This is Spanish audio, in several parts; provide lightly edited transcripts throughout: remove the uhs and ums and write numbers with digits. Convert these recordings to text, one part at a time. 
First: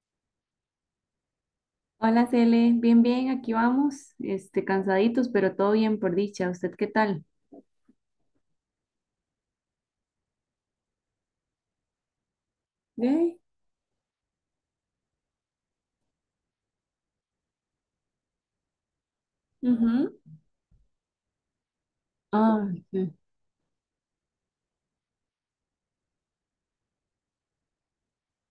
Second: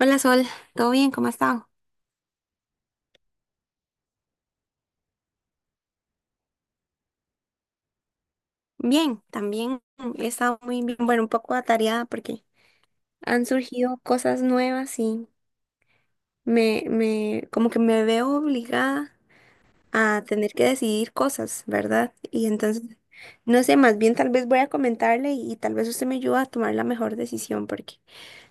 Hola Sol, ¿todo bien? ¿Cómo has estado? Hola, Cele. Bien, bien, aquí vamos. Este, cansaditos, pero todo bien por dicha. ¿Usted qué tal? Bien, también he estado muy bien, bueno, un poco atareada porque Ve. han surgido cosas nuevas y como que me veo obligada Ujú. a tener que decidir cosas, ¿verdad? Y Ah, entonces, sí. no sé, más bien tal vez voy a comentarle y tal vez usted me ayuda a tomar la mejor decisión porque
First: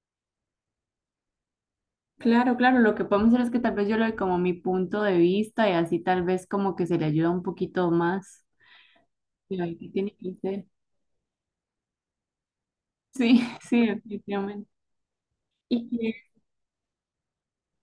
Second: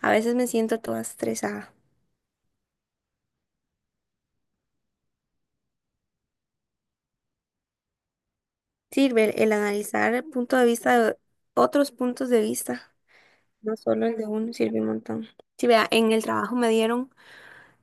a veces me siento toda estresada. Claro, claro. Lo que podemos hacer es que tal vez yo le doy como mi punto de vista y así tal vez como que se le ayuda un poquito más. Sirve el Pero ahí, ¿qué tiene analizar el que punto de ser? vista de otros puntos de vista, Sí, no sí, solo el de uno, definitivamente. sirve un montón. Sí, vea, Y en que, el trabajo me dieron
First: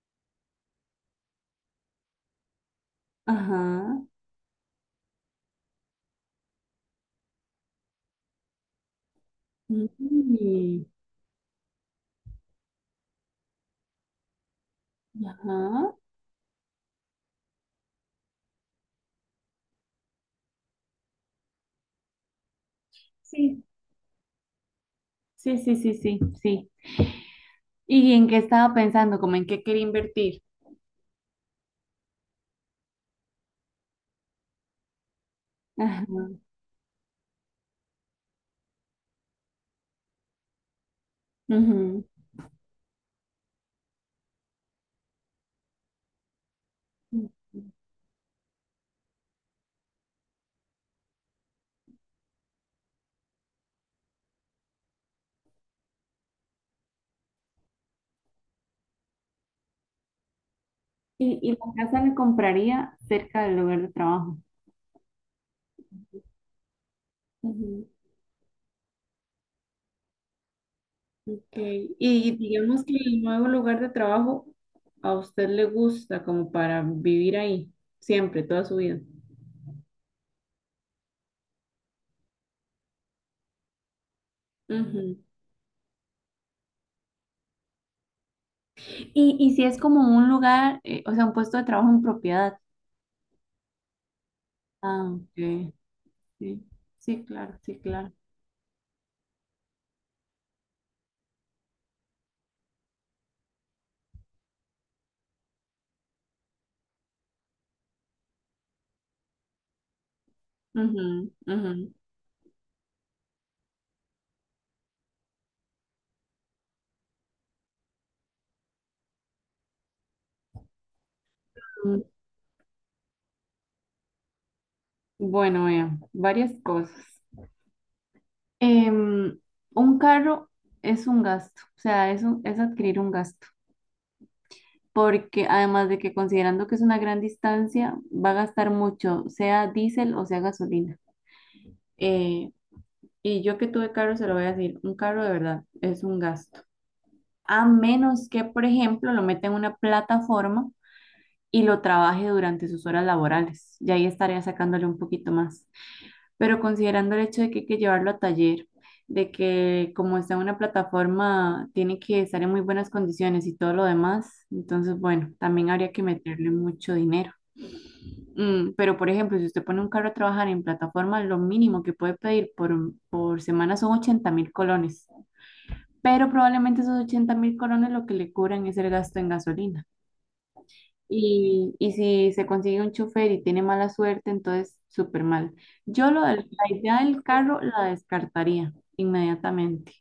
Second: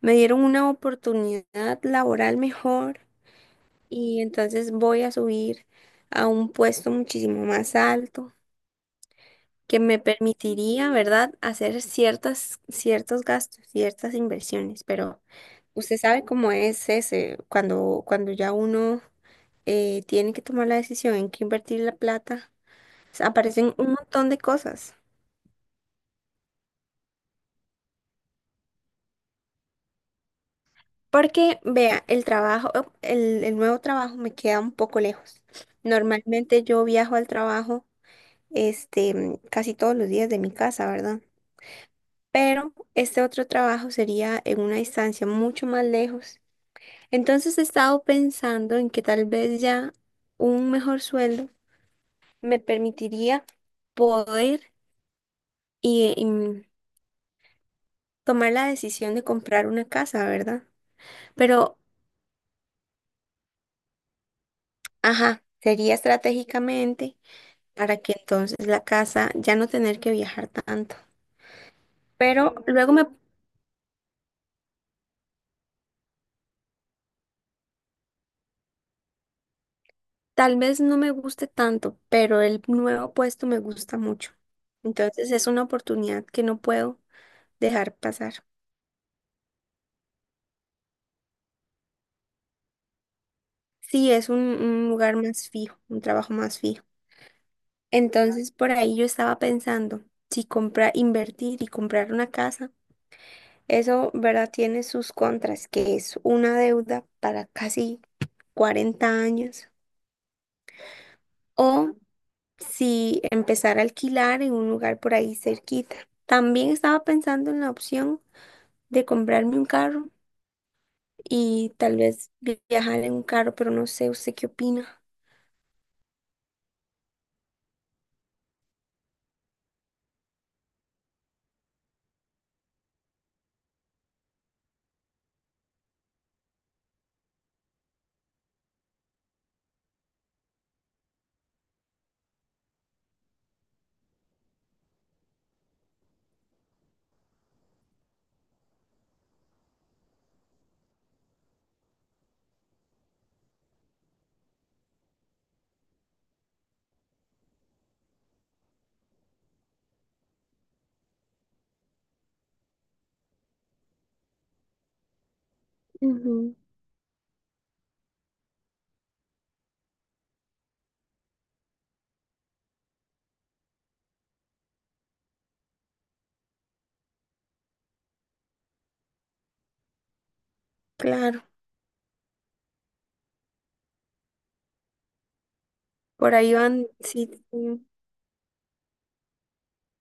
me dieron una oportunidad laboral mejor ajá. y entonces voy a subir a un puesto muchísimo más alto que me Mm, permitiría, ¿verdad?, hacer ciertos gastos, ciertas inversiones. Pero ajá. usted sabe cómo es ese, cuando ya uno tiene que tomar la decisión en qué invertir la plata, o sea, Sí, aparecen un montón de cosas. sí, sí, sí, sí, sí. ¿Y en qué estaba pensando? ¿Como en qué quería invertir? Porque, vea, el nuevo trabajo me queda un poco lejos. Ajá. Normalmente yo viajo al trabajo casi todos los días de mi casa, ¿verdad? Pero este otro trabajo sería en una distancia mucho más lejos. Ujú. Entonces he estado pensando en que tal vez ya un mejor sueldo me permitiría poder y, y mm, tomar la decisión de comprar una casa, ¿verdad? Y la Pero, casa la compraría cerca del lugar de trabajo. ajá, sería estratégicamente Ujú, para que entonces la casa ya no tener que viajar tanto. ok. Y Pero digamos luego que me el nuevo lugar de trabajo a usted le gusta como para vivir ahí, siempre, toda su vida. Tal vez no me guste tanto, pero el nuevo puesto me gusta mucho. Ujú. Entonces es una oportunidad que no puedo dejar pasar. Y si es como un lugar, o sea, un puesto de trabajo en propiedad. Sí, es un Ah, lugar más ok. fijo, un trabajo más Sí, fijo. sí, claro, sí, claro. Entonces por ahí yo estaba pensando, si comprar, invertir y comprar una casa, eso, ¿verdad? Tiene sus contras, que es una deuda para casi 40 años. Ujú, ujú. O si empezar a alquilar en un lugar por ahí cerquita. También estaba pensando en la opción de comprarme un carro y tal Mm. vez viajar en un carro, pero no sé, ¿usted qué opina? Bueno, vea, varias cosas. Em, un carro es un gasto, o sea, es adquirir un gasto, porque además de que considerando que es una gran distancia, va a gastar mucho, sea diésel o sea gasolina. Eh, y yo que tuve carro, se lo voy a decir, un carro de verdad es un gasto. A menos que, por ejemplo, lo meta en una plataforma y lo trabaje durante sus horas laborales. Y ahí estaría sacándole un poquito más. Pero considerando el hecho de que hay que llevarlo a taller, de que como está en una plataforma, tiene que estar en muy buenas condiciones y todo lo demás, entonces, bueno, también habría que meterle Ujú. mucho dinero. Pero, por ejemplo, si usted pone un carro a trabajar en plataforma, lo mínimo que puede pedir por semana son 80.000 colones. Pero probablemente esos 80.000 colones lo que le cubran es el gasto en gasolina. Claro, Y si se consigue un chofer y tiene mala suerte, entonces súper mal. Yo por ahí la van, idea del sí, carro la sí, descartaría inmediatamente.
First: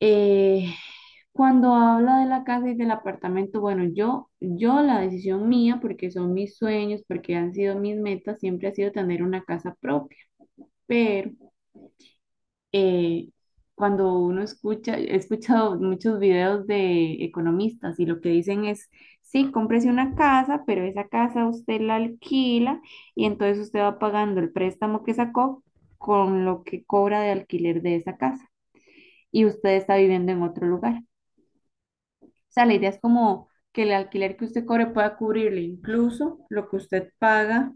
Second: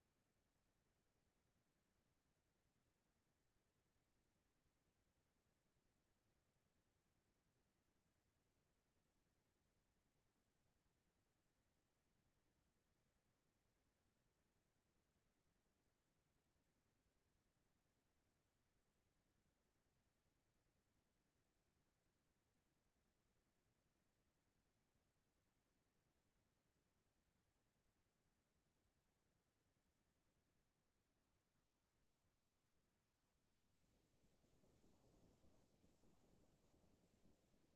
Eh, Cuando habla de la casa y del apartamento, bueno, yo la decisión mía, porque son mis sueños, porque han sido mis metas, siempre ha sido tener una casa propia. Pero eh, cuando uno escucha, he escuchado muchos videos de economistas y lo que dicen es, sí, cómprese una casa, pero esa casa usted la alquila y entonces usted va pagando el préstamo que sacó con lo que cobra de alquiler de esa casa y usted está viviendo en otro lugar. O sea, la idea es como que el alquiler que usted cobre pueda cubrirle incluso lo que usted paga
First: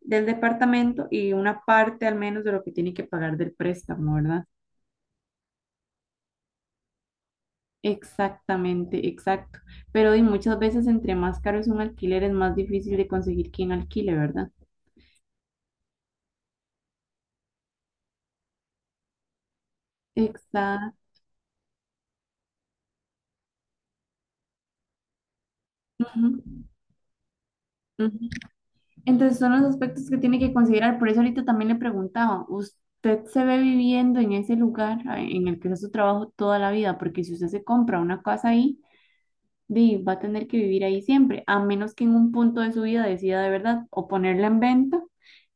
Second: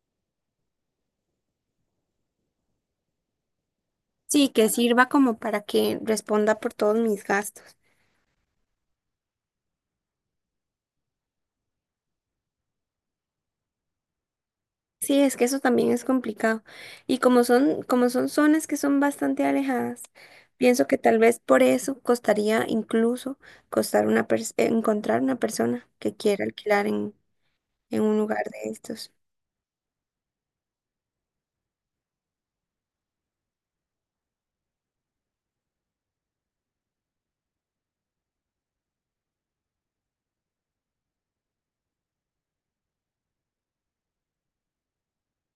del departamento y una parte al menos de lo que tiene que pagar del préstamo, ¿verdad? sí, que sirva como para que responda por todos mis gastos. Exactamente, exacto. Pero y muchas veces entre más caro es un alquiler, es más difícil de conseguir quien alquile, ¿verdad? Sí, es que eso también es complicado. Y como son zonas que son bastante alejadas, pienso Exacto. que tal vez por eso costaría incluso costar una pers- encontrar una persona que Ujú, quiera alquilar en ujú. un lugar de estos. Entonces son los aspectos que tiene que considerar. Por eso ahorita también le preguntaba, ¿usted se ve viviendo en ese lugar ah, en el que hace su trabajo toda la vida? Porque si usted se compra una casa ahí, di, va a tener que vivir ahí siempre, a menos que en un punto de su vida decida de verdad o ponerla en venta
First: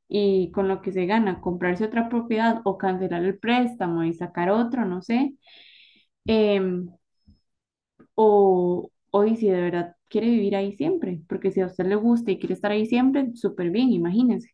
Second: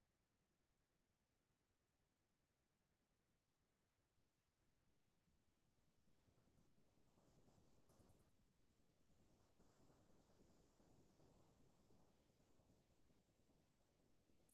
y con lo que se gana, comprarse otra propiedad o cancelar el préstamo y sacar otro, no sé, em, o y si de verdad quiere vivir ahí siempre, porque si a usted le gusta y quiere estar ahí siempre, súper bien, imagínense.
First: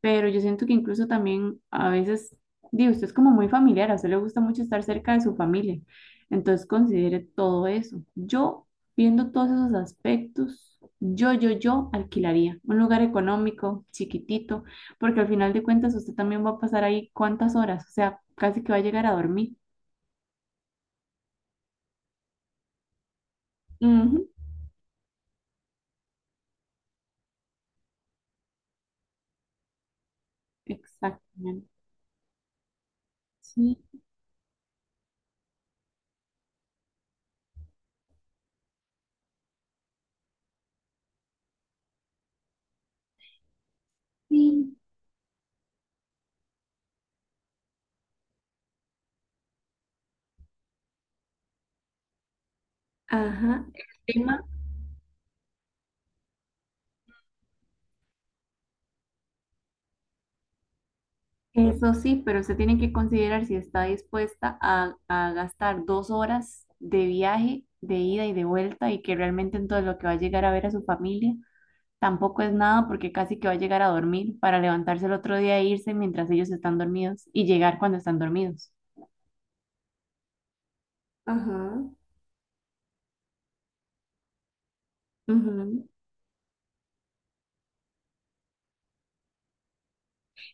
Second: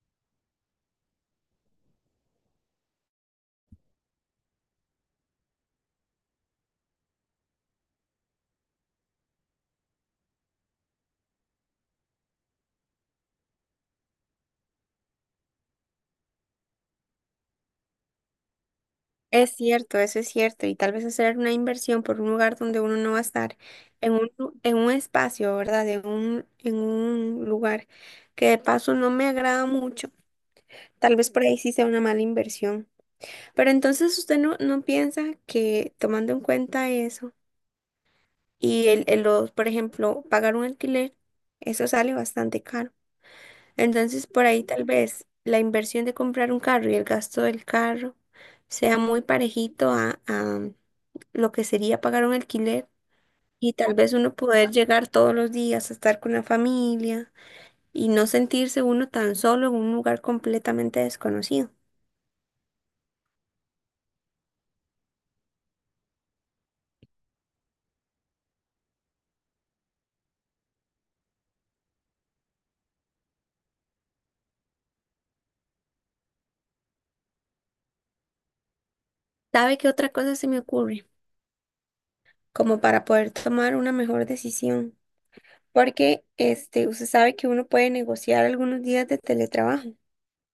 Pero yo siento que incluso también a veces, digo, usted es como muy familiar, a usted le gusta mucho estar cerca de su familia, entonces considere todo eso. Yo, viendo todos esos aspectos, yo alquilaría un lugar económico, chiquitito, porque al final de cuentas usted también va a pasar ahí cuántas horas, o sea, casi que va a llegar a Es dormir. cierto, eso es cierto, y tal vez hacer una inversión por un lugar donde uno no va a estar, Ujú. En un espacio, ¿verdad? En un lugar que de paso no me agrada mucho, tal vez por ahí Exactamente. sí sea una mala inversión. Pero Sí, entonces usted no piensa que tomando en cuenta eso y por ejemplo, pagar un alquiler, eso sale bastante caro. Entonces, por ahí sí, tal vez la inversión de comprar un carro y el gasto del carro sea muy parejito a lo que sería pagar un alquiler ajá. y tal El vez uno tema. poder llegar todos los días a estar con la familia y no sentirse uno tan solo en un lugar completamente desconocido. Eso sí, pero usted tiene que considerar si está dispuesta a, gastar 2 horas de viaje, de ida y de vuelta, y que realmente entonces lo que va a llegar a ver a su familia tampoco es nada, porque casi que va a llegar a dormir para levantarse el otro día e irse mientras ellos están dormidos y llegar cuando están dormidos. ¿Sabe qué otra cosa se me ocurre? Ajá, Como para poder tomar una mejor decisión. ujú. Porque este, usted sabe que uno puede negociar algunos días de teletrabajo.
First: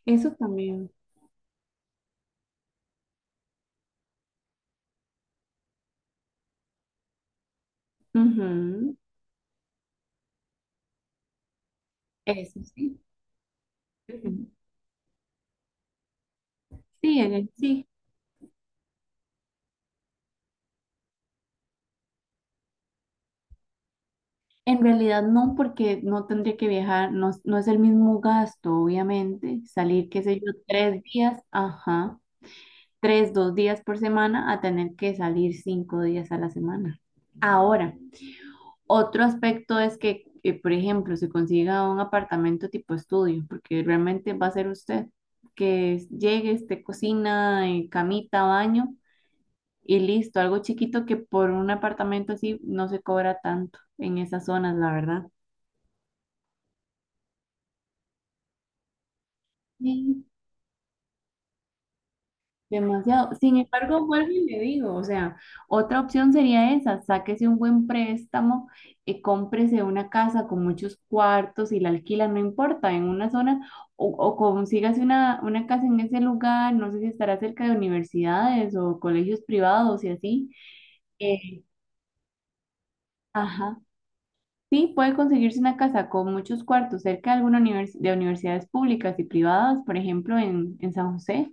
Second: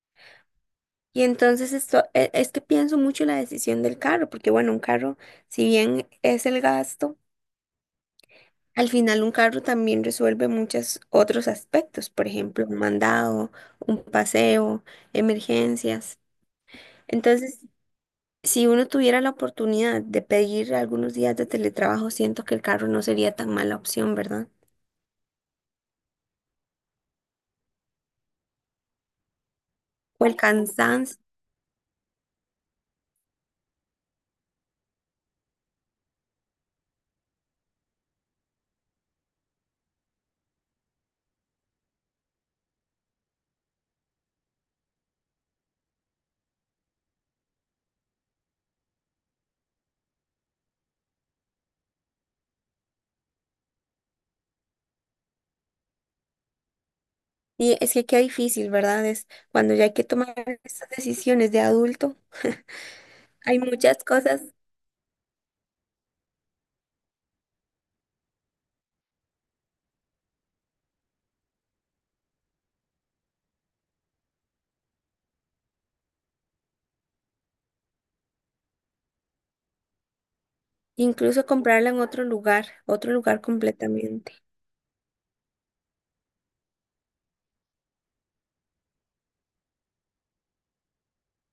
Eso también. Y entonces es que pienso mucho en la decisión del carro, porque bueno, un carro, si bien es el gasto, al Ujú. final un carro también resuelve muchos otros aspectos, por Eso ejemplo, un sí. mandado, un Ujú. paseo, emergencias. Sí, Entonces, sí. si uno tuviera la oportunidad de pedir algunos días de teletrabajo, siento que el carro no sería tan mala opción, ¿verdad? En realidad no, porque no tendría que viajar, no, no es el mismo gasto, obviamente, salir, qué O el sé yo, tres cansancio. días, ajá, tres, 2 días por semana a tener que salir 5 días a la semana. Ahora, otro aspecto es que, por ejemplo, se consiga un apartamento tipo estudio, porque realmente va a ser usted que llegue, esté cocina, camita, baño y listo, algo chiquito que por un apartamento así no se cobra tanto en esas zonas, la verdad. Y es que qué difícil, ¿verdad? Es cuando ya hay que tomar estas decisiones de adulto, Demasiado. Sin hay muchas embargo, vuelvo y cosas. le digo, o sea, otra opción sería esa, sáquese un buen préstamo, y cómprese una casa con muchos cuartos y la alquila, no importa, en una zona, o consígase una casa en ese lugar, no sé si estará cerca de universidades o colegios privados y así. Incluso Eh, comprarla en otro lugar ajá. completamente. Sí, puede conseguirse una casa con muchos cuartos cerca de alguna de universidades públicas y privadas, por ejemplo, en San José,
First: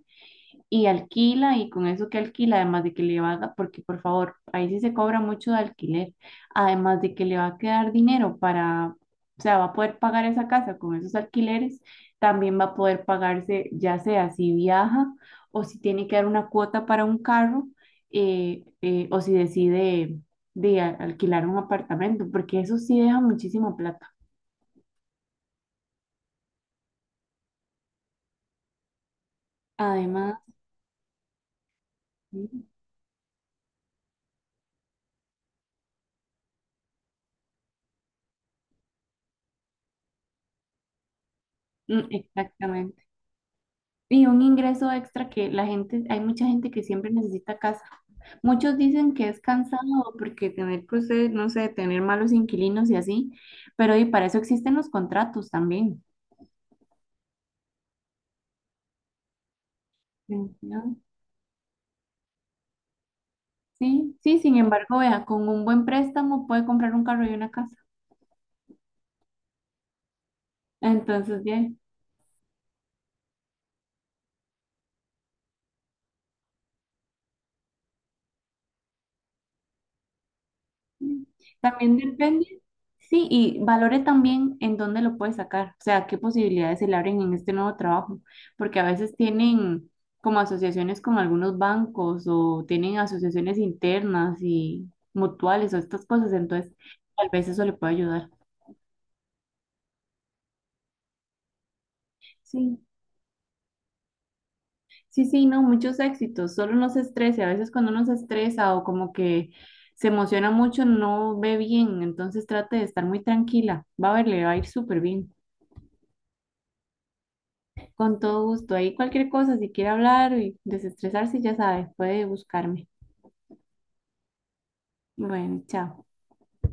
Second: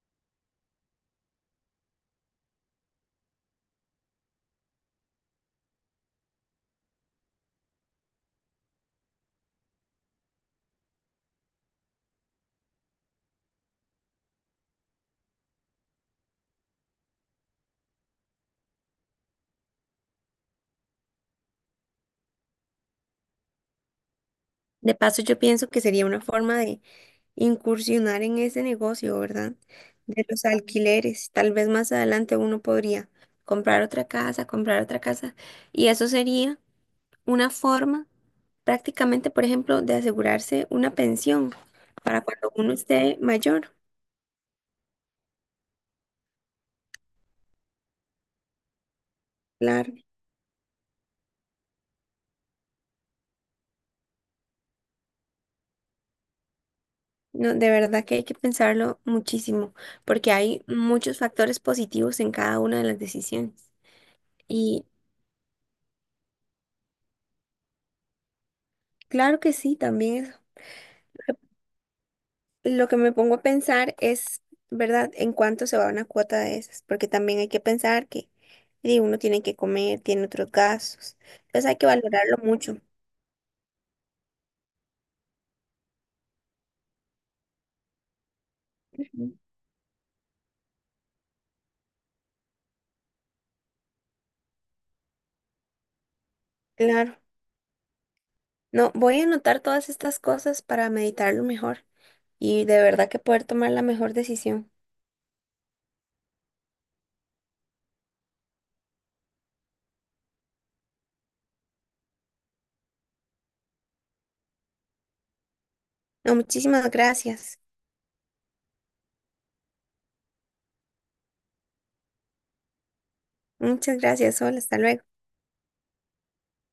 y alquila y con eso que alquila, además de que le va a, porque por favor, ahí sí se cobra mucho de alquiler, además de que le va a quedar dinero para, o sea, va a poder pagar esa casa con esos alquileres, también va a poder pagarse, ya sea si viaja o si tiene que dar una cuota para un carro o si decide alquilar un apartamento, porque eso sí deja muchísima plata. De paso, yo pienso que sería una forma de incursionar en ese negocio, ¿verdad? De Además, los alquileres. Tal vez más adelante uno sí, podría comprar otra casa, comprar otra casa. Y eso sería una forma prácticamente, por ejemplo, de asegurarse una pensión mm, para cuando uno exactamente. esté mayor. Y un ingreso extra que la gente, hay mucha gente que siempre necesita casa. Muchos dicen que es Claro. cansado porque tener, pues, no sé, tener malos inquilinos y así, pero y para eso existen los contratos también. No, de verdad que hay que pensarlo muchísimo, porque Mm, hay ¿no? muchos factores positivos en cada una de las decisiones. Sí, sí, sin Y embargo, vea, con un buen préstamo puede comprar un carro y una casa. Claro que sí, también Entonces, ya. Lo que me pongo a pensar es, ¿verdad?, en cuánto se va una cuota de esas, porque también hay que pensar que di, uno tiene que comer, tiene otros gastos, entonces hay que También valorarlo depende, mucho. sí, y valore también en dónde lo puede sacar, o sea, qué posibilidades se le abren en este nuevo trabajo, porque a veces Ujú. tienen como asociaciones con algunos bancos o tienen asociaciones internas y mutuales o estas cosas, entonces Claro. tal vez eso le puede ayudar. No, voy a anotar todas estas cosas para meditarlo mejor y Sí, de verdad que poder tomar la mejor decisión. sí, sí, no, muchos éxitos, solo no se estrese, a veces cuando uno se estresa o como que se emociona mucho, no ve bien, entonces trate de estar muy tranquila, va a ver, le va a ir súper bien. No, muchísimas gracias. Con todo gusto. Ahí cualquier cosa, si quiere hablar y desestresarse, ya sabe, puede buscarme. Muchas gracias, Sol. Hasta luego. Bueno, chao.